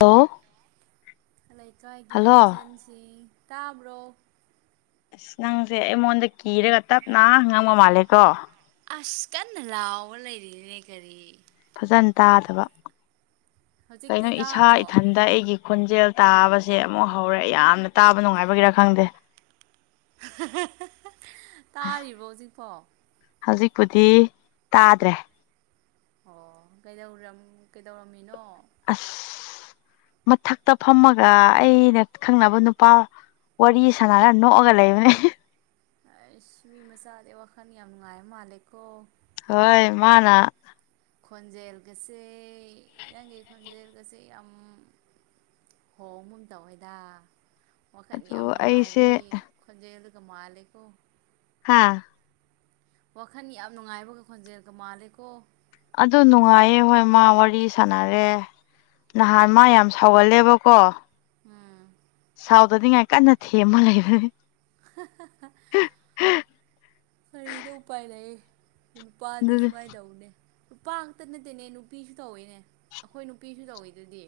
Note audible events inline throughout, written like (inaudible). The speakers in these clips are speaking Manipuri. ꯍꯜꯂꯣ ꯂꯩꯀꯥꯏꯒꯤ ꯍꯜꯂꯣ ꯏꯆꯟꯁꯤꯡ ꯇꯥꯕ꯭ꯔꯣ ꯑꯁ ꯅꯪꯁꯦ ꯑꯩꯉꯣꯟꯗ ꯀꯤꯔꯒ ꯇꯞꯅ ꯉꯪꯕ ꯃꯥꯜꯂꯦꯀꯣ ꯑꯁ ꯀꯟꯅ ꯂꯥꯎꯕ ꯂꯩꯔꯤꯅꯦ ꯀꯔꯤ ꯐꯖꯟ ꯇꯥꯗꯕ ꯍꯧꯖꯤꯛꯇꯤ ꯀꯩꯅꯣ ꯏꯁꯥ ꯇꯥꯔꯕꯣ ꯏꯊꯟꯗ ꯑꯩꯒꯤ ꯈꯣꯟꯖꯦꯜ ꯇꯥꯕꯁꯦ ꯑꯃꯨꯛ ꯍꯧꯔꯦ ꯌꯥꯝꯅ ꯇꯥꯕ ꯅꯨꯡꯉꯥꯏꯕꯒꯤꯔ ꯈꯪꯗꯦ ꯇꯥꯔꯤꯕꯣ ꯍꯧꯖꯤꯛꯄꯣ ꯍꯧꯖꯤꯛꯄꯨꯗꯤ ꯇꯥꯗ꯭ꯔꯦ ꯑꯣ ꯀꯩꯗꯧꯔꯝ ꯀꯩꯗꯧꯔꯝꯃꯤꯅꯣ ꯑꯁ ꯃꯊꯛꯇ ꯐꯝꯃꯒ ꯑꯩꯅ ꯈꯪꯅꯕ ꯅꯨꯄꯥ ꯋꯥꯔꯤ ꯁꯅꯔ ꯅꯣꯛꯑꯒ ꯂꯩꯕꯅꯤ ꯑꯁ ꯃꯤ ꯃꯆꯥꯥꯗꯤ ꯋꯥꯈꯜ ꯌꯥꯝ ꯅꯨꯡꯉꯥꯏ ꯃꯥꯂꯦꯀꯣ ꯍꯣꯏ ꯃꯥꯅ ꯈꯣꯟꯖꯦꯜꯒꯁꯦ ꯅꯪꯒꯤ ꯈꯣꯟꯖꯦꯜꯒꯁꯦ ꯌꯥꯝ ꯍꯣꯡꯕꯒꯨꯝ ꯇꯧꯋꯦꯗ ꯋꯥꯈꯟ ꯑꯗꯨ ꯌꯥꯝ ꯑꯩꯁꯦ ꯅꯨꯡꯉꯥꯏꯕꯒꯤ ꯈꯣꯟꯖꯦꯜꯗꯨꯒ ꯃꯥꯜꯂꯦꯀꯣ ꯍꯥꯥ ꯋꯥꯈꯜ ꯌꯥꯝ ꯅꯨꯡꯉꯥꯏꯕꯒ ꯈꯣꯟꯖꯦꯜꯒ ꯃꯥꯜꯂꯦꯀꯣ ꯑꯗꯨ ꯅꯨꯡꯉꯥꯏꯌꯦ ꯍꯣꯏ ꯃꯥ ꯋꯥꯔꯤ ꯁꯥꯟꯅꯔꯦ ꯅꯍꯥꯟ ꯃꯥ ꯌꯥꯝ ꯁꯥꯎꯒꯜꯂꯦꯕꯀꯣ ꯎꯝ ꯁꯥꯎꯗꯅꯤꯡꯉꯥꯏ ꯀꯟꯅ ꯊꯦꯝꯃ ꯂꯩꯕꯅꯤ ꯀꯔꯤꯗ ꯎꯄꯥꯏ ꯂꯩꯌꯦ ꯅꯨꯄꯥꯗꯤ ꯑꯗꯨꯗꯤ ꯁꯨꯃꯥꯏꯅ ꯇꯧꯎꯅꯦ ꯅꯨꯄꯥ ꯈꯛꯇ ꯅꯠꯇꯦꯅꯦ ꯅꯨꯄꯤꯁꯨ ꯇꯧꯋꯤꯅꯦ ꯑꯩꯈꯣꯏ ꯅꯨꯄꯤꯁꯨ ꯇꯧꯋꯤ ꯑꯗꯨꯗꯤ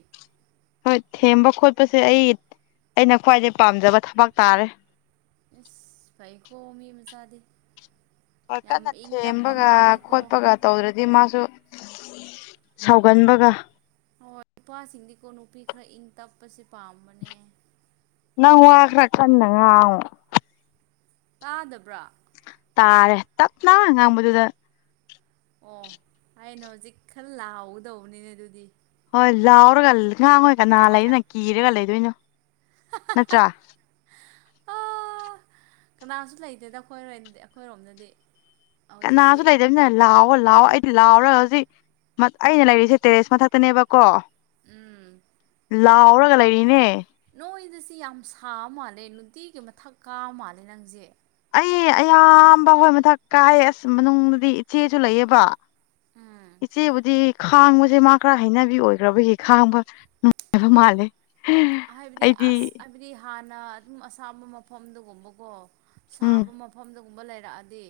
ꯍꯣꯏ ꯊꯦꯝꯕ ꯈꯣꯠꯄꯁꯦ ꯑꯩ ꯑꯩꯅ ꯈ꯭ꯋꯥꯏꯗꯩ ꯄꯥꯝꯖꯕ ꯊꯕꯛ ꯇꯥꯔꯦ ꯑꯦꯁ ꯐꯥꯏ ꯀꯣ ꯃꯤ ꯃꯆꯥꯥꯗꯦ ꯃꯥ ꯀꯟꯅ ꯊꯦꯝꯕꯒ ꯃꯥꯜꯂꯦꯀꯣ ꯈꯣꯠꯄꯒ ꯇꯧꯗ꯭ꯔꯗꯤ ꯃꯥꯁꯨ ꯁꯥꯎꯒꯟꯕꯒ ꯍꯣꯏ ꯅꯨꯄꯥꯁꯤꯡꯗꯤꯀꯣ ꯅꯨꯄꯤ ꯈꯔ ꯏꯪ ꯇꯞꯄꯁꯦ ꯄꯥꯝꯕꯅꯦ ꯅꯪ ꯋꯥ ꯈ꯭ꯔ ꯀꯥꯟꯅ ꯉꯥꯡꯉꯣ ꯑꯥꯎ ꯇꯥꯗꯕ꯭ꯔꯣ ꯇꯥꯔꯦ ꯇꯞꯅ ꯉꯥꯡꯕꯗꯨꯗ ꯑꯣ ꯑꯩꯅ ꯍꯧꯖꯤꯛ ꯈꯔ ꯂꯥꯎ ꯒꯗꯧꯕꯅꯤꯅꯦ ꯑꯗꯨꯗꯤ ꯍꯣꯏ ꯂꯥꯎꯔꯒ ꯉꯥꯡꯉꯣꯏ ꯀꯅꯥ ꯂꯩꯗꯅ ꯀꯤꯔꯒ ꯂꯩꯗꯣꯏꯅꯣ ꯅꯠꯇ꯭ꯔꯥ ꯑꯥ ꯀꯅꯥꯁꯨ ꯂꯩꯇꯦꯗ ꯑꯩꯈꯣꯏ ꯑꯩꯈꯣꯏꯔꯣꯝꯗꯗꯤ ꯀꯅꯥꯁꯨ ꯍꯧꯖꯤꯛꯇꯤ ꯂꯩꯥꯗꯕꯃꯤꯅ ꯂꯥꯛꯑꯣ ꯂꯥꯛꯑꯣ ꯑꯩꯗꯤ ꯂꯥꯎꯑꯣꯔ ꯍꯧꯖꯤꯛ ꯑꯩꯅ ꯂꯩꯔꯤꯁꯦ ꯇꯦꯔꯦꯁ ꯃꯊꯛꯇꯅꯦꯕꯀꯣ ꯎꯝ ꯂꯥꯎꯔꯒ ꯂꯩꯔꯤꯅꯦ ꯅꯣꯏꯗꯁꯤ ꯌꯥꯝ ꯁꯥꯕ ꯃꯥꯜꯂꯦ ꯅꯨꯡꯇꯤꯒꯤ ꯃꯊꯛ ꯀꯥ ꯃꯥꯜꯂꯦ ꯅꯪꯖꯦ ꯑꯩ ꯑꯌꯥꯝꯕ ꯍꯣꯏ ꯃꯊꯛ ꯀꯥꯏ ꯑꯁ ꯃꯅꯨꯡꯗꯗꯤ ꯏꯆꯦꯁꯨ ꯂꯩꯌꯦꯕ ꯎꯝ ꯏꯆꯦꯕꯨꯗꯤ ꯈꯥꯡꯕꯁꯦ ꯃꯥ ꯈꯔ ꯍꯩꯅꯕꯤ ꯑꯣꯏꯈ꯭ꯔꯕꯒꯤ ꯈꯥꯡꯕ ꯅꯨꯡꯉꯥꯏꯕ ꯃꯥꯜꯂꯦ ꯍꯥꯏꯕꯗꯤ ꯑꯩꯗꯤ ꯑꯁ ꯑꯗꯨꯗꯤ ꯍꯥꯟꯅ ꯑꯗꯨꯝ ꯑꯁꯥꯕ ꯃꯐꯝꯗ ꯒꯨꯝꯕꯀꯣ ꯎꯝ ꯁꯥꯕ ꯃꯐꯝꯗ ꯒꯨꯝꯕ ꯂꯩꯔꯛꯑꯗꯤ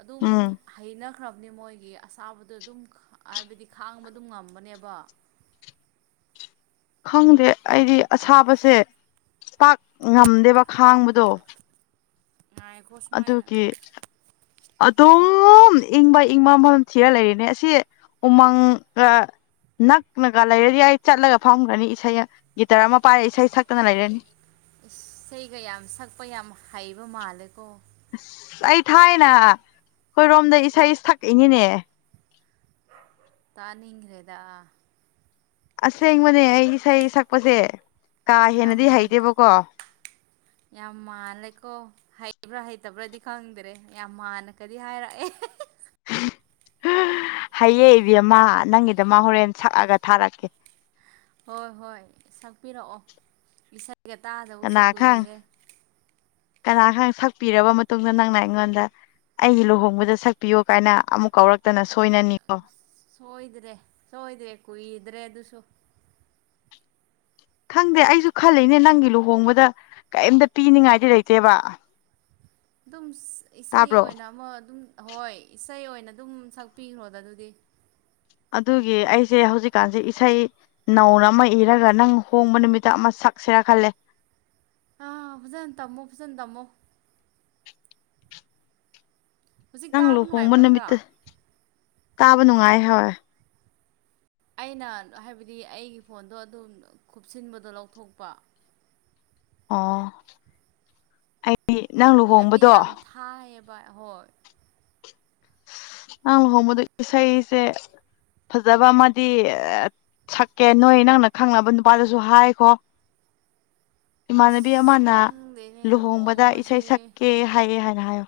ꯑꯗꯨꯝ ꯎꯝ ꯍꯩꯅꯈ꯭ꯔꯕꯅꯤ ꯃꯣꯏꯒꯤ ꯑꯁꯥꯕꯗꯣ ꯑꯗꯨꯝ ꯍꯥꯏꯕꯗꯤ ꯈꯥꯡꯕ ꯑꯗꯨꯝ ꯉꯝꯕꯅꯦꯕ ꯈꯪꯗꯦ ꯑꯩꯗꯤ ꯑꯁꯥꯕꯁꯦ ꯄꯥꯛ ꯉꯝꯗꯦꯕ ꯈꯥꯡꯕꯗꯣ ꯥꯏ ꯑꯗꯨꯒꯤ ꯑꯗꯨꯝ ꯏꯪꯕ ꯏꯪꯕꯝ ꯊꯤꯔ ꯂꯩꯔꯤꯅꯦ ꯑꯁꯤ ꯎꯃꯪ ꯅꯛꯅꯒ ꯂꯩꯔꯗꯤ ꯑꯩ ꯆꯠꯂꯒ ꯐꯝꯒꯅꯤ ꯏꯁꯩ ꯒꯤꯇꯔ ꯑꯃ ꯄꯥꯏꯔꯦ ꯏꯁꯩ ꯁꯛꯇꯅ ꯂꯩꯔꯅꯤ ꯒ ꯌꯥꯝ ꯁꯛꯄ ꯌꯥꯝ ꯍꯩꯕ ꯃꯥꯜꯂꯦꯀꯣ ꯑꯁ ꯑꯩ ꯊꯥꯏꯅ ꯑꯩꯣꯏꯔꯣꯝꯗ ꯏꯁꯩ ꯁꯛꯏꯉꯅꯦ ꯇꯅꯤꯤꯡ ꯍꯗꯥ ꯑꯁꯦꯡꯕꯅꯦ ꯑꯩ ꯏꯁꯩ ꯁꯛꯄꯁꯦ ꯀꯥ ꯌꯥꯝ ꯍꯦꯟꯅꯗꯤ ꯍꯩꯇꯦꯕꯀꯣ ꯌꯥꯝ ꯃꯥꯜꯂꯦꯀꯣ ꯍꯩꯕ꯭ꯔꯥ ꯍꯩꯇꯕ꯭ꯔꯥꯗꯤ ꯈꯪꯗ꯭ꯔꯦ ꯌꯥꯝ ꯃꯥꯥꯟꯜꯅꯒꯗꯤ ꯍꯥꯏꯔꯛꯑꯦ ꯍꯌꯦꯡ ꯏꯕꯦꯝꯃ ꯅꯪꯒꯤꯗ ꯃꯥ ꯍꯣꯔꯦꯟ ꯁꯛꯑꯒ ꯊꯥꯔꯛꯀꯦ ꯍꯣꯏ ꯍꯣꯏ ꯁꯛꯄꯤꯔꯛꯑꯣ ꯏꯁꯩꯒ ꯇꯥꯗꯕꯁꯦ ꯀꯨꯏꯔꯦ ꯀꯅꯥꯒ ꯁꯛꯄꯤꯔꯕ ꯃꯇꯨꯡꯗ ꯅꯪꯅ ꯑꯩꯉꯣꯟꯗ ꯑꯩꯒꯤ ꯂꯨꯍꯣꯡꯕꯗ ꯁꯛꯄꯤꯌꯣ ꯀꯥꯏꯅ ꯑꯃꯨꯛ ꯀꯧꯔꯛꯇꯅ ꯁꯣꯏꯅꯅꯤꯀꯣ ꯁꯣꯏꯗ꯭ꯔꯦ ꯁꯣꯏꯗ꯭ꯔꯦ ꯀꯨꯏꯗ꯭ꯔꯦ ꯑꯗꯨꯁꯨ ꯈꯪꯗꯦ ꯑꯩꯁꯨ ꯈꯜꯂꯤꯅꯦ ꯅꯪꯒꯤ ꯂꯨꯍꯣꯡꯕꯗ ꯀꯩꯝꯇ ꯄꯤꯅꯤꯡꯉꯥꯏꯗꯤ ꯂꯩꯇꯦꯕ ꯑꯗꯨꯝ ꯏꯁꯩ ꯇꯥꯕ꯭ꯔꯣ ꯑꯣꯏꯅ ꯑꯃ ꯑꯗꯨꯝ ꯍꯣꯏ ꯏꯁꯩ ꯑꯣꯏꯅ ꯑꯗꯨꯝ ꯁꯛꯄꯤꯈ꯭ꯔꯣꯗ ꯑꯗꯨꯗꯤ ꯑꯗꯨꯒꯤ ꯑꯩꯁꯦ ꯍꯧꯖꯤꯛꯀꯥꯟꯁꯦ ꯏꯁꯩ ꯅꯧꯅ ꯑꯃ ꯏꯔꯒ ꯅꯪ ꯍꯣꯡꯕ ꯅꯨꯃꯤꯠꯇ ꯑꯃ ꯁꯛꯁꯦꯔꯥ ꯈꯜꯂꯦ ꯑꯥ ꯐꯖꯅ ꯇꯝꯃꯣ ꯐꯖꯅ ꯇꯝꯃꯣ ꯍꯧꯖꯤꯛ ꯅꯪ ꯇꯥꯕ ꯂꯨꯍꯣꯡꯕ ꯅꯨꯡꯉꯥꯏꯕ꯭ꯔꯥ ꯈ꯭ꯔꯥ ꯅꯨꯃꯤꯠꯇ ꯇꯥꯕ ꯅꯨꯡꯉꯥꯏ ꯍꯣꯏꯣꯏ ꯑꯩꯅ ꯍꯥꯏꯕꯗꯤ ꯑꯩꯒꯤ ꯐꯣꯟꯗꯣ ꯑꯗꯨꯝ ꯈꯨꯞꯁꯤꯟꯕꯗꯣ ꯂꯧꯊꯣꯛꯄ ꯑꯣ ꯑꯩꯗꯤ ꯅꯪ ꯂꯨꯍꯣꯡꯕꯗꯣ ꯊꯥꯏꯕ ꯍꯣꯏ ꯅꯪ ꯂꯨꯍꯣꯡꯕꯗ ꯏꯁꯩꯁꯦ ꯐꯖꯕ ꯑꯃꯗꯤ ꯁꯛꯀꯦ ꯅꯣꯏ ꯅꯪꯅ ꯈꯪꯅꯕ ꯅꯨꯄꯥꯗꯁꯨ ꯍꯥꯏꯈꯣ ꯏꯃꯥꯟꯅꯕꯤ ꯑꯁ ꯑꯃꯅ ꯈꯪꯗꯦꯅꯦ ꯂꯨꯍꯣꯡꯕꯗ ꯏꯁꯩ ꯂꯨꯍꯣꯡꯕꯁꯦ ꯁꯛꯀꯦ ꯍꯥꯏꯌꯦ ꯍꯥꯏꯅ ꯍꯥꯏꯌꯣ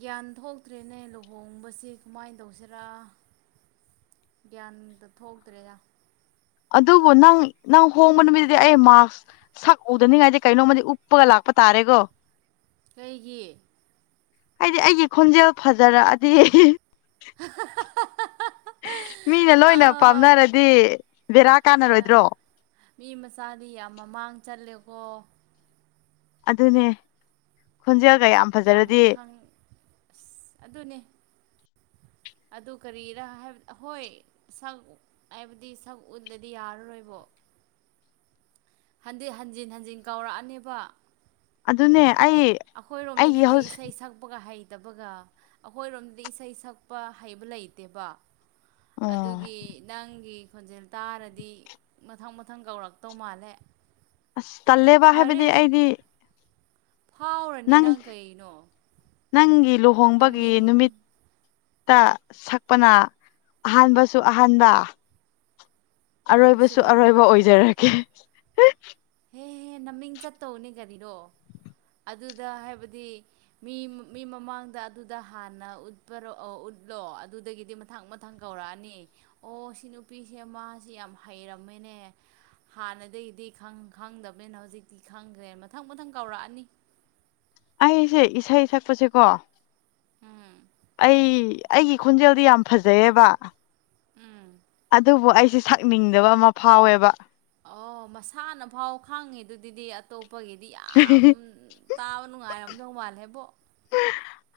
ꯒ꯭ꯌꯥꯟ ꯊꯣꯛꯇ꯭ꯔꯦꯅꯦ ꯂꯨꯍꯣꯡꯕꯁꯤꯦ ꯀꯃꯥꯏꯅ ꯇꯧꯁꯤꯔꯥ ꯒ꯭ꯌꯥꯟꯗ ꯊꯣꯛꯇ꯭ꯔꯦꯔ ꯑꯗꯨꯕꯨ ꯅꯪ ꯅꯪ ꯍꯣꯡꯕ ꯅꯨꯃꯤꯠꯇꯗꯤ ꯑꯩ ꯃꯥꯛꯁ ꯁꯛ ꯎꯗꯅꯤꯡꯉꯥꯏꯗꯤ ꯀꯩꯅꯣꯝꯃꯗꯤ ꯎꯞꯄꯒ ꯂꯥꯛꯄ ꯇꯥꯔꯦꯀꯣ ꯀꯩꯒꯤ ꯍꯥꯏꯗꯤ ꯑꯩꯒꯤ ꯈꯣꯟꯖꯦꯜ ꯐꯖꯔꯛꯑꯗꯤ ꯍꯥ (inaudible) ꯃꯤꯅ ꯂꯣꯏꯅ ꯄꯥꯝꯅꯔꯗꯤ ꯕꯦꯔꯥ ꯑꯦ ꯀꯥꯟꯅꯔꯣꯏꯗ꯭ꯔꯣ ꯃꯤ ꯃꯆꯥꯗꯤ ꯌꯥꯝ ꯃꯃꯥꯡ ꯆꯜꯂꯦꯀꯣ ꯑꯗꯨꯅꯦ ꯈꯣꯟꯖꯒꯌꯥꯝ ꯌꯥꯝ ꯈꯪ ꯑꯁ ꯑꯗꯨꯅꯦ ꯑꯗꯨ ꯀꯔꯤꯔ ꯍꯥꯏꯕ ꯍꯣꯏ ꯑꯩꯕꯨꯗꯤ ꯁꯛ ꯎꯠꯂꯗꯤ ꯌꯥꯔꯔꯣꯏꯕꯣ ꯍꯟꯗꯤ ꯍꯟꯖꯤꯟ ꯍꯟꯖꯤꯟ ꯀꯧꯔꯛꯑꯅꯦꯕ ꯑꯗꯨꯅꯦ ꯑꯩ ꯑꯩꯒꯤ ꯑꯩꯈꯣꯏꯔꯣꯝꯗꯒꯤꯗꯤ ꯍꯧꯖꯤꯛ ꯏꯁꯩ ꯁꯛꯄꯒ ꯍꯩ ꯠꯇꯕꯒ ꯑꯩꯈꯣꯏꯔꯣꯝꯗꯗꯤ ꯏꯁꯩ ꯁꯛꯄ ꯍꯩꯕ ꯂꯩꯇꯦꯕ ꯑꯣ ꯑꯗꯨꯒꯤ ꯅꯪꯒꯤ ꯈꯣꯟꯖꯦꯜ ꯇꯥꯔꯗꯤ ꯃꯊꯪ ꯃꯊꯪ ꯀꯧꯔꯛꯇꯧ ꯃꯥꯜꯂꯦ ꯑꯁ ꯇꯜꯂꯦꯕ ꯐꯔꯦ ꯍꯥꯏꯕꯗꯤ ꯑꯗꯨ ꯑꯩꯗꯤ ꯐꯥꯎꯔꯅꯤ ꯅꯪ ꯀꯩꯅꯣ ꯅꯪꯒꯤ ꯂꯨꯍꯣꯡꯕꯒꯤ ꯃꯃꯤꯡ ꯅꯨꯃꯤꯠ ꯇ ꯁꯛꯄꯅ ꯑꯍꯥꯟꯕꯁꯨ ꯑꯍꯥꯟꯕ ꯂꯣꯏꯕꯁꯨ ꯑꯔꯣꯏꯕꯁꯨ ꯂꯣꯏꯕ ꯑꯔꯣꯏꯕ ꯑꯣꯏꯖꯔꯒꯦ ꯍꯦꯍꯦ ꯅꯃꯤꯡ ꯆꯠꯇꯧꯅꯦ ꯀꯔꯤꯅꯣ ꯑꯗꯨꯗ ꯍꯥꯏꯕꯗꯤ ꯃꯤ ꯃꯤ ꯃꯃꯥꯡꯗ ꯑꯗꯨꯗ ꯍꯥꯟꯅ ꯎꯠꯄꯔꯣ ꯑꯧ ꯎꯠꯂꯣ ꯑꯗꯨꯗꯒꯤꯗꯤ ꯃ__ ꯃꯊꯪ ꯃꯊꯪ ꯀꯧꯔꯛꯑꯅꯤ ꯑꯣ ꯁꯤ ꯅꯨꯄꯤꯁꯦ ꯃꯥꯁꯦ ꯌꯥꯝ ꯍꯩꯔꯝꯃꯦꯅꯦ ꯍꯥꯟꯅꯗꯒꯤꯗꯤ ꯈꯪ ꯈꯪꯗꯕꯅꯤꯅ ꯍꯧꯖꯤꯛꯇꯤ ꯈꯪꯈ꯭ꯔꯦꯅ ꯃꯊꯪ ꯃꯊꯪ ꯀꯧꯔꯛꯑꯅꯤ ꯑꯩꯁꯦ ꯏꯁꯩ ꯁꯛꯄꯁꯦꯀꯣ ꯎꯝ ꯑꯩ ꯑꯩꯒꯤ ꯈꯣꯟꯖꯦꯜꯗꯤ ꯌꯥꯝ ꯐꯖꯩꯌꯦꯕ ꯎꯝ ꯑꯗꯨꯕꯨ ꯑꯩꯁꯦ__ ꯁꯛꯅꯤꯡꯗꯕ ꯑꯃ ꯐꯥꯎꯋꯦꯕ ꯑꯣ ꯃꯁꯥꯅ ꯐꯥꯎ ꯈꯥꯡꯉꯤ ꯗꯨꯗꯗꯤ ꯑꯇꯣꯞ__ ꯄꯒꯤꯗꯤ ꯌꯥꯝ ꯇꯥꯕ ꯅꯨꯡꯉꯥꯏꯔꯝꯗꯧ ꯃꯥꯜꯂꯦꯕꯣ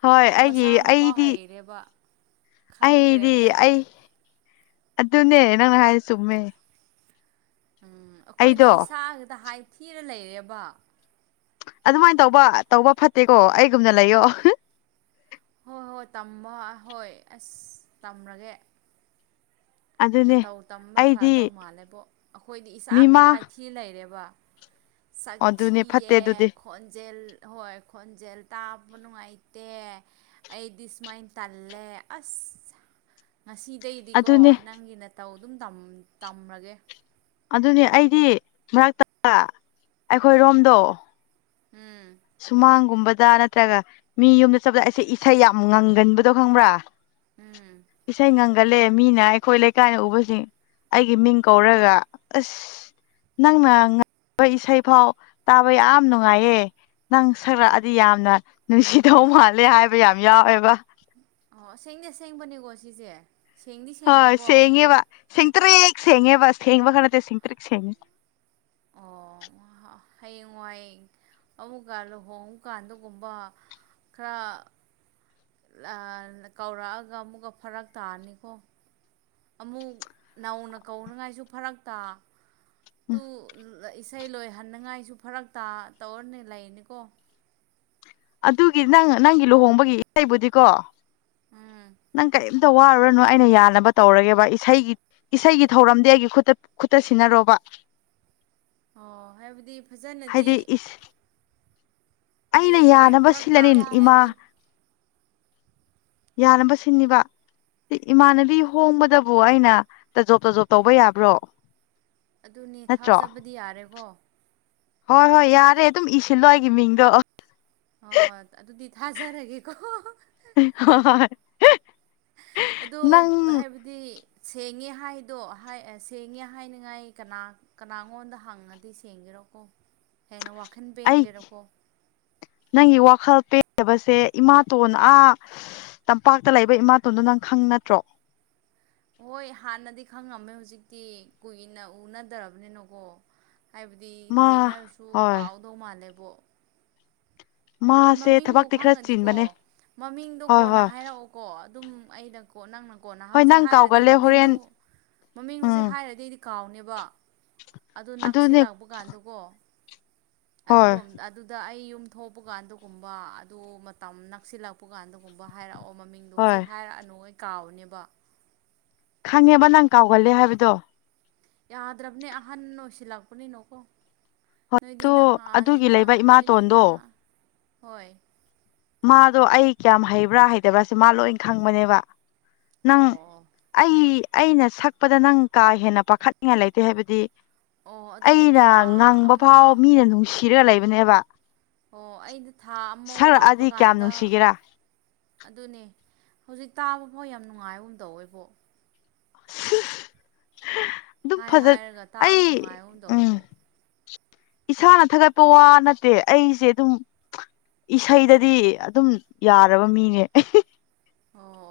ꯍꯣꯏ ꯑꯩꯒꯤ ꯃꯁꯥꯅ ꯐꯥꯎ ꯑꯩꯗꯤ ꯍꯩꯔꯦꯕ ꯈꯪꯈ꯭ꯔꯦ ꯑꯩꯗꯤ ꯐꯖꯅ ꯑꯩ ꯑꯗꯨꯅꯦ ꯅꯪꯅ ꯍꯥꯏꯖꯦ ꯆꯨꯝꯃꯦ ꯎꯝ ꯑꯩꯈꯣꯏꯗꯤ ꯑꯩꯗꯣ ꯏꯁꯥ ꯈꯇ ꯍꯥꯏꯊꯤꯔ ꯂꯩꯔꯦꯕ ꯑꯗꯨꯃꯥꯏꯅ ꯇꯧꯕ ꯇꯧꯕ ꯐꯠꯇꯦꯀꯣ ꯑꯩꯒꯨꯝꯅ ꯂꯩꯌꯣ (unintelligible) ꯍꯣꯏ ꯍꯣꯏ ꯇꯝꯕ ꯍꯣꯏ ꯑꯁ ꯇꯝꯔꯒꯦ ꯑꯗꯨꯅꯦ ꯅꯇꯧ ꯇꯝꯕ ꯑꯩꯗꯤ ꯐꯗꯧ ꯃꯥꯜꯂꯦꯕꯣ ꯑꯩꯈꯣꯏꯗꯤ ꯏꯁꯥ ꯈꯇ ꯃꯤꯃꯥ ꯍꯥꯏꯊꯤꯔ ꯂꯩꯔꯦꯕ ꯁꯛ ꯑꯗꯨꯅꯦ ꯐꯠꯇꯦ ꯊꯤꯌꯦ ꯑꯗꯨꯗꯤ ꯈꯣ__ ꯈꯣꯟꯖꯦꯜ ꯍꯣꯏ ꯈꯣꯟꯖꯦꯜ ꯇꯥꯕ ꯅꯨꯡꯉꯥꯏꯇꯦ ꯑꯩꯗꯤ ꯁꯨꯃꯥꯏꯅ ꯇꯜꯂꯦ ꯑꯁ ꯉꯁꯤꯗꯩꯗꯤꯀꯣ ꯑꯗꯨꯅꯦ ꯅꯪꯒꯤ ꯅꯇꯧ ꯑꯗꯨꯝ ꯇꯝ ꯇꯝꯔꯒꯦ ꯑꯗꯨꯅꯤ ꯑꯩꯗꯤ ꯃꯔꯛꯇ ꯒ ꯑꯩꯈꯣꯏꯔꯣꯝꯗꯣ ꯎꯝ ꯁꯨꯃꯥꯡꯒꯨꯝꯕꯗ ꯅꯠꯇ꯭ꯔꯒ ꯃꯤ ꯌꯨꯝꯗ ꯆꯠꯄꯗ ꯑꯩꯁꯦ ꯏꯁꯩ ꯌꯥꯝ ꯉꯪꯒꯟꯕꯗꯣ ꯈꯪꯕ꯭ꯔꯥ ꯎꯝ ꯏꯁꯩꯥ ꯉꯪ ꯒꯂꯦ ꯃꯤꯅ ꯑꯩꯈꯣꯏ ꯂꯩꯀꯥꯏꯅ ꯎꯕꯁꯤꯡ ꯑꯩꯒꯤ ꯃꯤꯡ ꯀꯧꯔꯒ ꯑꯁ ꯅꯪꯅ ꯉꯪꯕ ꯏꯁꯩ ꯐꯥꯎ ꯇꯥꯕ ꯌꯥꯝ ꯅꯨꯡꯉꯥꯏꯌꯦ ꯅꯪ ꯁꯔꯛꯑꯗꯤ ꯌꯥꯝꯅ ꯅꯨꯡꯁꯤꯗꯧ ꯃꯥꯜꯂꯦ ꯍꯥꯏꯕ ꯌꯥꯝ ꯌꯥꯎꯋꯦꯕ ꯑꯣ ꯑꯁꯦꯡꯗꯤ ꯑꯁꯦꯡꯕꯅꯦꯀꯣ ꯁꯤꯁꯦ ꯁꯦꯡꯗꯤ ꯍꯣꯏ ꯁꯦꯡꯉꯦꯀꯣ ꯁꯦꯡꯉꯦꯕ ꯁꯦꯡꯇ꯭ꯔꯤꯛ ꯁꯦꯡꯉꯦꯕ ꯁꯦꯡꯕꯒ ꯅꯠꯇꯦ ꯁꯦꯡꯇ꯭ꯔꯤꯛ ꯁꯦꯡꯉꯦ ꯑꯣ (unintelligible) ꯍꯌꯦꯡ ꯋꯥꯏꯡ ꯑꯃꯨꯛꯀ ꯂꯨꯍꯣꯡꯉꯨ ꯀꯥꯟꯗꯒꯨꯝꯕ ꯈꯔ (unintelligible) ꯀꯧꯔꯛꯑꯒ ꯑꯃꯨꯛꯀ ꯐꯔꯛ ꯇꯥꯅꯤꯀꯣ ꯑꯃꯨꯛ ꯅꯧꯅ ꯀꯧꯅꯤꯡꯉꯥꯏꯁꯨ ꯐꯔꯛꯇꯥ ꯎꯝ ꯇꯨ ꯂ ꯏꯁꯩ ꯂꯣꯏꯍꯟꯅꯤꯡꯉꯥꯏꯁꯨ ꯐꯔꯛ ꯇꯥ ꯇꯧꯔꯅꯤ ꯂꯩꯔꯅꯤꯀꯣ ꯑꯗꯨꯒꯤ ꯅꯪ ꯅꯪꯒꯤ ꯂꯨꯍꯣꯡꯕꯒꯤ ꯏꯁꯩꯕꯨꯗꯤꯀꯣ ꯎꯝ ꯅꯪ ꯀꯩꯝ__ ꯇ ꯋꯥꯔꯨꯔꯅꯨ ꯑꯩꯅ ꯌꯥꯅꯕ ꯇꯧꯔꯒꯦꯕ ꯏꯁꯩꯒꯤ ꯏꯁꯩꯒꯤ ꯊꯧꯔꯝꯗꯤ ꯑꯩꯒꯤ ꯈꯨꯠꯇ ꯈꯨꯠꯇ ꯁꯤꯟꯅꯔꯣꯕ ꯑꯣ ꯍꯥꯏꯕꯗꯤ ꯐꯖꯅꯗꯤ ꯍꯥꯏꯗꯤ ꯑꯩꯅ ꯍꯌꯦꯡꯋꯥꯏ ꯌꯥꯅꯕ ꯐꯔꯛ ꯁꯤꯜꯂꯅꯤ ꯇꯥꯒꯅꯤ (unintelligible) ꯏꯃꯥ ꯑꯗꯨ ꯌꯥꯅꯕ ꯁꯤꯟꯅꯤꯕ ꯏꯃꯥꯟꯅꯕꯤ ꯍꯣꯡꯕꯗꯕꯨ ꯑꯩꯅ ꯇꯖꯣꯞ ꯇꯖꯣꯞ ꯇꯧꯕ ꯌꯥꯕ꯭ꯔꯣ ꯑꯗꯨꯅꯦ ꯅꯠꯇ꯭ꯔꯣ ꯊꯥꯖꯕꯗꯤ ꯌꯥꯔꯦꯀꯣ ꯍꯣꯏ ꯍꯣꯏ ꯌꯥꯔꯦ ꯑꯗꯨꯝ ꯏꯁꯤꯜꯂꯣ ꯑꯩꯒꯤ ꯃꯤꯡꯗꯣ ꯍꯣꯏ ꯍꯣꯏ ꯑꯗꯨꯗꯤ ꯊꯥꯖꯔꯒꯦꯀꯣ (unintelligible) ꯍꯣꯏ ꯍꯣꯏ (unintelligible) ꯑꯗꯣ ꯅꯪ ꯍꯥꯏꯕꯗꯤ ꯗꯤ ꯁꯦꯡꯉꯦ ꯍꯥꯏꯗꯣ ꯁꯦꯡꯉꯦ ꯍꯥꯏꯅꯤꯡꯉꯥꯏ ꯀꯅꯥ ꯀꯅꯥꯉꯣꯟꯗ ꯍꯪꯉꯗꯤ ꯁꯦꯡꯒꯦꯔꯀꯣ ꯍꯦꯟꯅ ꯋꯥꯈꯟ ꯑꯩ ꯄꯦꯟꯒꯦꯔꯀꯣ꯫ ꯅꯪꯒꯤ ꯋꯥꯈꯜ ꯄꯦꯟꯗꯕꯁꯦ ꯏꯃꯥꯇꯣꯟ ꯑꯥ ꯇꯝꯄꯥꯛꯇ ꯂꯩꯕ ꯏꯃꯥꯇꯣꯟꯗꯨ ꯅꯪ ꯈꯪ ꯅꯠꯇ꯭ꯔꯣ꯫ ꯍꯣꯏ ꯍꯥꯟꯅꯗꯤ ꯈꯪꯉꯝꯃꯦ ꯍꯧꯖꯤꯛꯇꯤ ꯀꯨꯏꯅ ꯎꯅꯗ꯭ꯔꯔꯕꯅꯤꯅꯀꯣ꯫ ꯍꯥꯏꯕꯗꯤ ꯃꯥ ꯊꯦꯡꯅꯔꯁꯨ ꯍꯣꯏ ꯀꯥꯎꯗꯧ ꯃꯥꯜꯂꯦꯕꯣ꯫ ꯍꯣꯏ ꯃꯥꯁꯦ ꯃꯃꯤꯡꯕꯨ ꯊꯕꯛꯇꯤ ꯈꯔ ꯈꯪꯉꯗꯤꯀꯣ ꯆꯤꯟꯕꯅꯦ ꯃꯃꯤꯡꯗꯣ ꯍꯣꯏ ꯀꯣꯟꯅ ꯍꯣꯏ ꯍꯥꯏꯔꯛꯑꯣꯀꯣ ꯑꯗꯨꯝ ꯑꯩꯩꯅ ꯀꯣ ꯅꯪꯅꯀꯣ ꯅꯍꯥꯟ ꯍꯣꯏ ꯍꯧꯖꯤꯛ ꯅꯪ ꯍꯥꯏꯔꯗꯤ ꯀꯥꯎꯒꯜꯂꯦ ꯃꯃꯤꯡꯗꯨ ꯍꯣꯔꯦꯟ ꯃꯃꯤꯡ ꯎꯝ ꯍꯧꯖꯤꯛ ꯍꯥꯏꯔꯗꯤ ꯀꯥꯎꯅꯦꯕ ꯑꯗꯨꯗ ꯑꯗꯨꯅꯦ ꯅꯛꯁꯤꯂꯥꯛꯄ ꯀꯥꯟꯗꯀꯣ꯫ ꯍꯣꯏ ꯑꯗꯨꯔꯣꯝ ꯑꯗꯨꯗ ꯑꯩ ꯌꯨꯝ ꯊꯣꯛꯄ ꯀꯥꯟꯗꯨꯒꯨꯝꯕ ꯑꯗꯨ ꯃꯇꯝ ꯅꯛꯁꯤꯜꯂꯛꯄ ꯀꯥꯟꯗ ꯀꯨꯨꯝꯕ ꯍꯥꯏꯔꯛꯑꯣ ꯃꯃꯤꯡꯗꯣ ꯍꯣꯏ ꯍꯧꯖꯤꯛ ꯍꯥꯏꯔꯛꯑꯅꯨ ꯑꯩ ꯀꯥꯎꯕꯅꯦꯕ꯫ ꯈꯪꯉꯦꯕ ꯅꯪ ꯀꯥꯎꯒꯜꯂꯦ ꯍꯥꯏꯕꯗꯣ꯫ ꯌꯥꯗ꯭ꯔꯕꯅꯦ ꯑꯍꯟ ꯑꯣꯏꯁꯤꯜꯂꯛꯄꯅꯤꯅꯣꯀꯣ꯫ ꯅꯣꯏꯗꯤ ꯑꯗꯣ ꯅꯍꯥꯟ ꯑꯗꯨꯒꯤ ꯅꯍ ꯂꯩꯕ ꯅꯣꯏꯗꯤ ꯏꯃꯥꯇꯣꯟꯗꯣ ꯅꯍꯥ ꯍꯣꯏ꯫ ꯃꯥꯗꯣ ꯑꯩ ꯀꯌꯥꯝ ꯍꯩꯕ꯭ꯔꯥ ꯍꯩꯇꯕ꯭ꯔꯥꯁꯦ ꯃꯥ ꯂꯣꯏ ꯈꯪꯕꯅꯦꯕ ꯅꯪ ꯑꯣ ꯑꯩ ꯑꯩꯅ ꯁꯛꯄꯗ ꯅꯪ ꯀꯥ ꯍꯦꯟꯅ ꯄꯥꯈꯠꯅꯤꯉꯥꯏ ꯂꯩꯇꯦ ꯍꯥꯏꯕꯗꯤ꯫ ꯑꯣ ꯑꯗꯨꯗꯤ ꯑꯩꯅ ꯊꯥ ꯉꯪꯕ ꯑꯃ ꯐꯥꯎ ꯃꯤꯅ ꯅꯨꯡꯁꯤꯔꯒ ꯂꯩꯕꯅꯦꯕ꯫ ꯑꯣ ꯑꯩꯗꯨ ꯊꯥ ꯑꯃ ꯋꯥꯠꯄ ꯁꯛꯔꯛꯑꯗꯤ ꯀꯌꯥꯝ ꯀꯥꯟꯗ ꯅꯨꯡꯁꯤꯒꯦꯔꯥ ꯑꯗꯨꯅꯦ ꯍꯧꯖꯤꯛ ꯇꯥꯕꯐꯥꯎ ꯌꯥꯝ ꯅꯨꯡꯉꯥꯏꯒꯨꯝ ꯇꯧꯋꯦꯀꯣ꯫ ꯑꯗꯨ ꯍꯥꯏ ꯐꯖ ꯍꯥꯏꯔꯒ ꯇꯥꯕ ꯑꯩ ꯅꯨꯡꯉꯥꯏꯕꯒꯨꯝ ꯎꯝ꯫ ꯇꯧꯋꯦꯕꯣ ꯏꯁꯥꯅ ꯊꯥꯒꯠꯄ ꯋꯥ ꯅꯠꯇꯦ ꯑꯩꯁꯦ ꯑꯗꯨꯝ ꯏꯁꯩꯗꯗꯤ ꯑꯗꯨꯝ ꯌꯥꯔꯕ ꯃꯤꯅꯦ꯫ ꯑꯣ꯫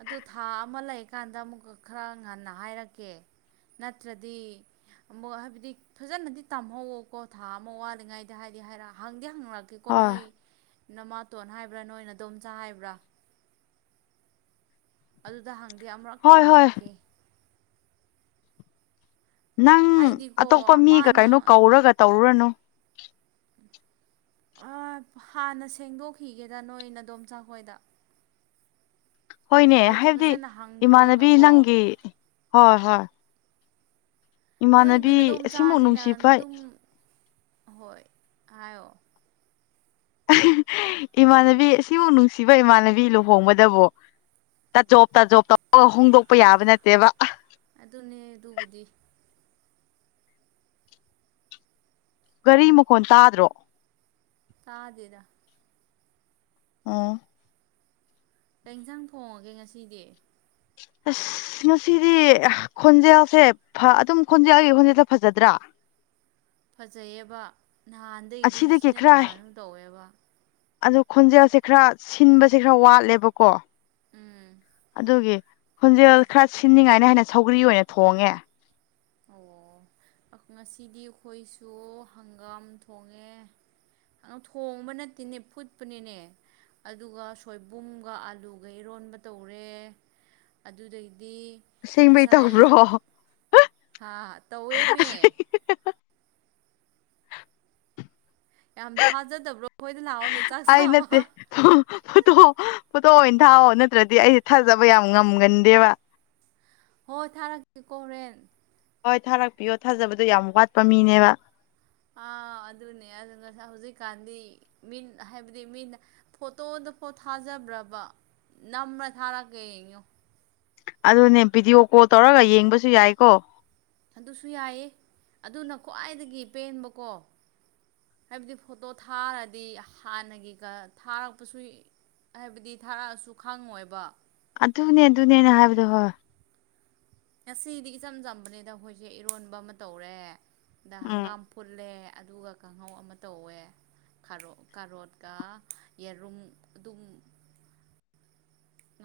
ꯑꯗꯨ ꯊꯥ ꯑꯃ ꯂꯩꯀꯥꯟꯗ ꯑꯃꯨꯛꯀ ꯈꯔ ꯉꯟꯅ ꯍꯥꯏꯔꯛꯀꯦ ꯅꯠꯇ꯭ꯔꯗꯤ꯫ ꯑꯃꯨꯛ ꯍꯥꯏꯕꯗꯤ ꯐꯖꯅꯗꯤ ꯇꯝꯍꯧꯋꯣꯀꯣ ꯊꯥ ꯑꯃ ꯋꯥꯠꯂꯤꯉꯥꯏꯗ ꯍꯥꯏꯗꯤ ꯍꯥꯏꯔ ꯍꯪꯗꯤ ꯍꯪꯂꯛ ꯀꯤꯀꯣ ꯍꯣꯏ ꯅꯣꯏ ꯅꯃꯥꯇꯣꯟ ꯍꯥꯏꯕ꯭ꯔꯥ ꯅꯣꯏ ꯅꯗꯣꯝꯆꯥ ꯍꯥꯏꯕ꯭ꯔꯥ꯫ ꯑꯗꯨꯗ ꯍꯥꯡꯗꯤ ꯑꯃꯨꯨꯔꯛꯇꯤ ꯍꯣꯏ ꯍꯣꯏ ꯍꯥꯡꯂꯛꯀꯦ꯫ ꯅꯪ ꯍꯥꯏꯗꯤꯀꯣ ꯑꯇꯣꯞꯄ ꯃꯤꯒ ꯃꯥꯅ ꯀꯩꯅꯣ ꯀꯧꯔꯒ ꯇꯧꯔꯨꯔꯅꯨ꯫ ꯑꯥ ꯍꯥꯟꯅ ꯁꯦꯡꯗꯣꯛꯈꯤꯒꯦꯗ ꯅꯣꯏ ꯅꯗꯣꯝꯆꯥꯥꯛꯈꯣꯏꯗ꯫ (inaudible) ꯍꯣꯏꯅꯦ ꯍꯥꯏꯗꯤ ꯍꯥꯏꯕꯗꯤ ꯐꯖꯅ ꯏꯃꯥꯟꯅꯕꯤ ꯍꯥꯡꯗꯣꯛꯑꯒꯀꯣ ꯅꯪꯒꯤ ꯍꯣꯏ ꯍꯣꯏ꯫ ꯅꯣꯏꯗꯤ ꯏꯃꯥꯟꯅꯕꯤ ꯑꯁꯤꯃꯨꯛ ꯅꯗꯣꯝꯆꯥꯅꯤꯅ ꯅꯨꯡꯁꯤꯕ ꯑꯗꯨꯝ ꯍꯣꯏ ꯍꯥꯏꯌꯑꯣ꯫ ꯏꯃꯥꯟꯅꯕꯤ ꯑꯁꯤꯕꯨ ꯅꯨꯡꯁꯤꯕ ꯏꯃꯥꯟꯅꯕꯤ ꯂꯨꯍꯣꯡꯕꯗꯕꯣ꯫ ꯇ ꯖꯣꯕ ꯇꯥ ꯖꯣꯕ ꯇꯧꯔꯒ ꯍꯣꯡꯗꯣꯛꯄ ꯌꯥꯕ ꯅꯠꯇꯦꯕ꯫ ꯑꯗꯨꯅꯦ ꯑꯗꯨꯕꯨꯗꯤ꯫ ꯒꯥꯔꯤ ꯃꯈꯣꯟ ꯇꯥꯗ꯭ꯔꯣ꯫ ꯇꯥꯗꯦꯗ꫰꫰ ꯑꯣ꯫ ꯀꯩ ꯌꯦꯟꯁꯥꯡ ꯊꯣꯡꯉꯒꯦ ꯉꯁꯤꯗꯤ꯫ ꯑꯁ꯫ ꯑꯁ ꯉꯁꯤꯗꯤ ꯈꯣꯟꯖꯦꯜꯁꯦ ꯑꯗꯨꯝ ꯈꯣꯟꯖꯦꯜ ꯑꯩꯒꯤ ꯈꯣꯟꯖꯦꯜꯁꯦ ꯐꯖꯗ꯭ꯔꯥ꯫ ꯐꯖꯩꯌꯦꯕ ꯅꯍꯥꯟꯗꯒꯤꯗꯤ ꯑꯁꯤꯗꯒꯤ ꯉꯁꯤꯅ ꯈꯔ ꯇꯣꯉꯥꯟꯒꯨꯝ ꯇꯧꯋꯦꯕ꯫ ꯑꯗꯨ ꯈꯣꯟꯖꯦꯜꯁꯦ ꯈꯔ ꯁꯤꯟꯕꯁꯦ ꯈꯔ ꯋꯥꯠꯂꯦꯠꯕꯀꯣ꯫ ꯎꯝ ꯑꯗꯨꯒꯤ ꯈꯣꯟꯖꯦꯜ ꯈꯔ ꯁꯤꯟꯅꯤꯡꯉꯥꯏꯅ ꯍꯥꯏꯟꯅ ꯁꯧꯒ꯭ꯔꯤ ꯑꯣꯏꯅ ꯊꯣꯡꯉꯦ꯫ ꯑꯣ ꯉꯁꯤꯗꯤ ꯑꯩꯈꯣꯏꯁꯨ ꯍꯪꯒꯥꯝ ꯊꯣꯡꯉꯦ꯫ ꯑꯗꯣ ꯊꯣꯡꯕ ꯅꯠꯇꯦꯅꯦ ꯐꯨꯠꯄꯅꯤꯅꯦ꯫ ꯑꯗꯨꯒ ꯁꯣꯏꯕꯨꯝꯒ ꯑꯥꯂꯨꯒ ꯏꯔꯣꯟꯕ ꯇꯧꯔꯦ꯫ ꯑꯗꯨꯗꯩꯗꯤ꯫ ꯑꯁꯦꯡꯕꯩ ꯇꯧꯕ꯭ꯔꯣ꯫ ꯍꯥꯥ ꯇꯋꯦꯃꯦ ꯌꯥꯝ ꯊꯥꯖꯗꯕ꯭ꯔꯣ ꯑꯩꯈꯣꯏꯗ ꯂꯥꯛꯑꯣꯅꯦ ꯆꯥꯛ ꯆꯥꯕ ꯣꯇꯣ ꯐꯣꯇꯣ ꯑꯣꯏꯅ ꯊꯥꯛꯑꯣ ꯅꯠꯇ꯭ꯔꯗꯤ ꯑꯩꯁꯦ ꯊꯥꯖꯕ ꯌꯥꯝ ꯉꯝꯒꯟꯗꯦꯕ ꯍꯣꯏ ꯊꯥꯔꯛꯀꯦꯀꯣ ꯍꯣꯔꯦꯟ ꯍꯣꯏ ꯊꯥꯔꯛꯄꯤꯌꯣ ꯊꯥꯖꯕꯗꯣ ꯌꯥꯝ ꯋꯥꯠꯄ ꯃꯤꯅꯦꯕ ꯑꯥ ꯑꯗꯨꯅꯦ ꯑꯗꯨ ꯉꯁꯥꯏ ꯍꯧꯖꯤꯛꯀꯥꯟꯗꯤ ꯃꯤ ꯍꯥꯏꯕꯗꯤ ꯃꯤꯅ ꯐꯣꯇꯣꯗꯐꯣ ꯊꯥꯖꯕ꯭ꯔꯕ ꯅꯝꯝꯕ꯭ꯔꯥ ꯊꯥꯔꯛꯀꯦ ꯌꯦꯡꯉꯣ ꯑꯗꯨꯅꯦ ꯚꯤꯗꯤꯑꯣ ꯀꯣꯜ ꯇꯧꯔꯒ ꯌꯦꯡꯕꯁꯨ ꯌꯥꯏꯀꯣ ꯑꯗꯨꯁꯨ ꯌꯥꯏꯌꯦ ꯑꯗꯨꯅ ꯈ꯭ꯋꯥꯏꯗꯒꯤ ꯄꯦꯟꯕꯀꯣ ꯍꯥꯏꯕꯗꯤ ꯐꯣꯇꯣ ꯊꯥꯔꯗꯤ ꯍꯥꯟꯅꯒꯤꯒ ꯊꯥꯔꯛꯄꯁꯨ ꯍꯥꯏꯕꯗꯤ ꯊꯥꯔꯛꯑꯁꯨ ꯈꯥꯡꯉꯣꯏꯕ ꯑꯗꯨꯅꯦ ꯑꯗꯨꯅꯦꯅꯦ ꯍꯥꯏꯕꯗꯣ ꯍꯣꯏ ꯉꯁꯤꯗꯤ ꯏꯆꯝ ꯆꯝꯕꯅꯤꯗ ꯑꯩꯈꯣꯏꯁꯦ ꯏꯔꯣꯟꯕ ꯑꯃ ꯇꯧꯔꯦꯗ ꯎꯝ ꯍꯪꯒꯥꯝ ꯐꯨꯜꯂꯦ ꯑꯗꯨꯒ ꯀꯥꯡꯍꯧ ꯑꯃ ꯇꯧꯋꯦ ꯥꯔ ꯀꯥꯔꯣꯠꯀ ꯌꯦꯔꯨꯝ ꯑꯗꯨꯝ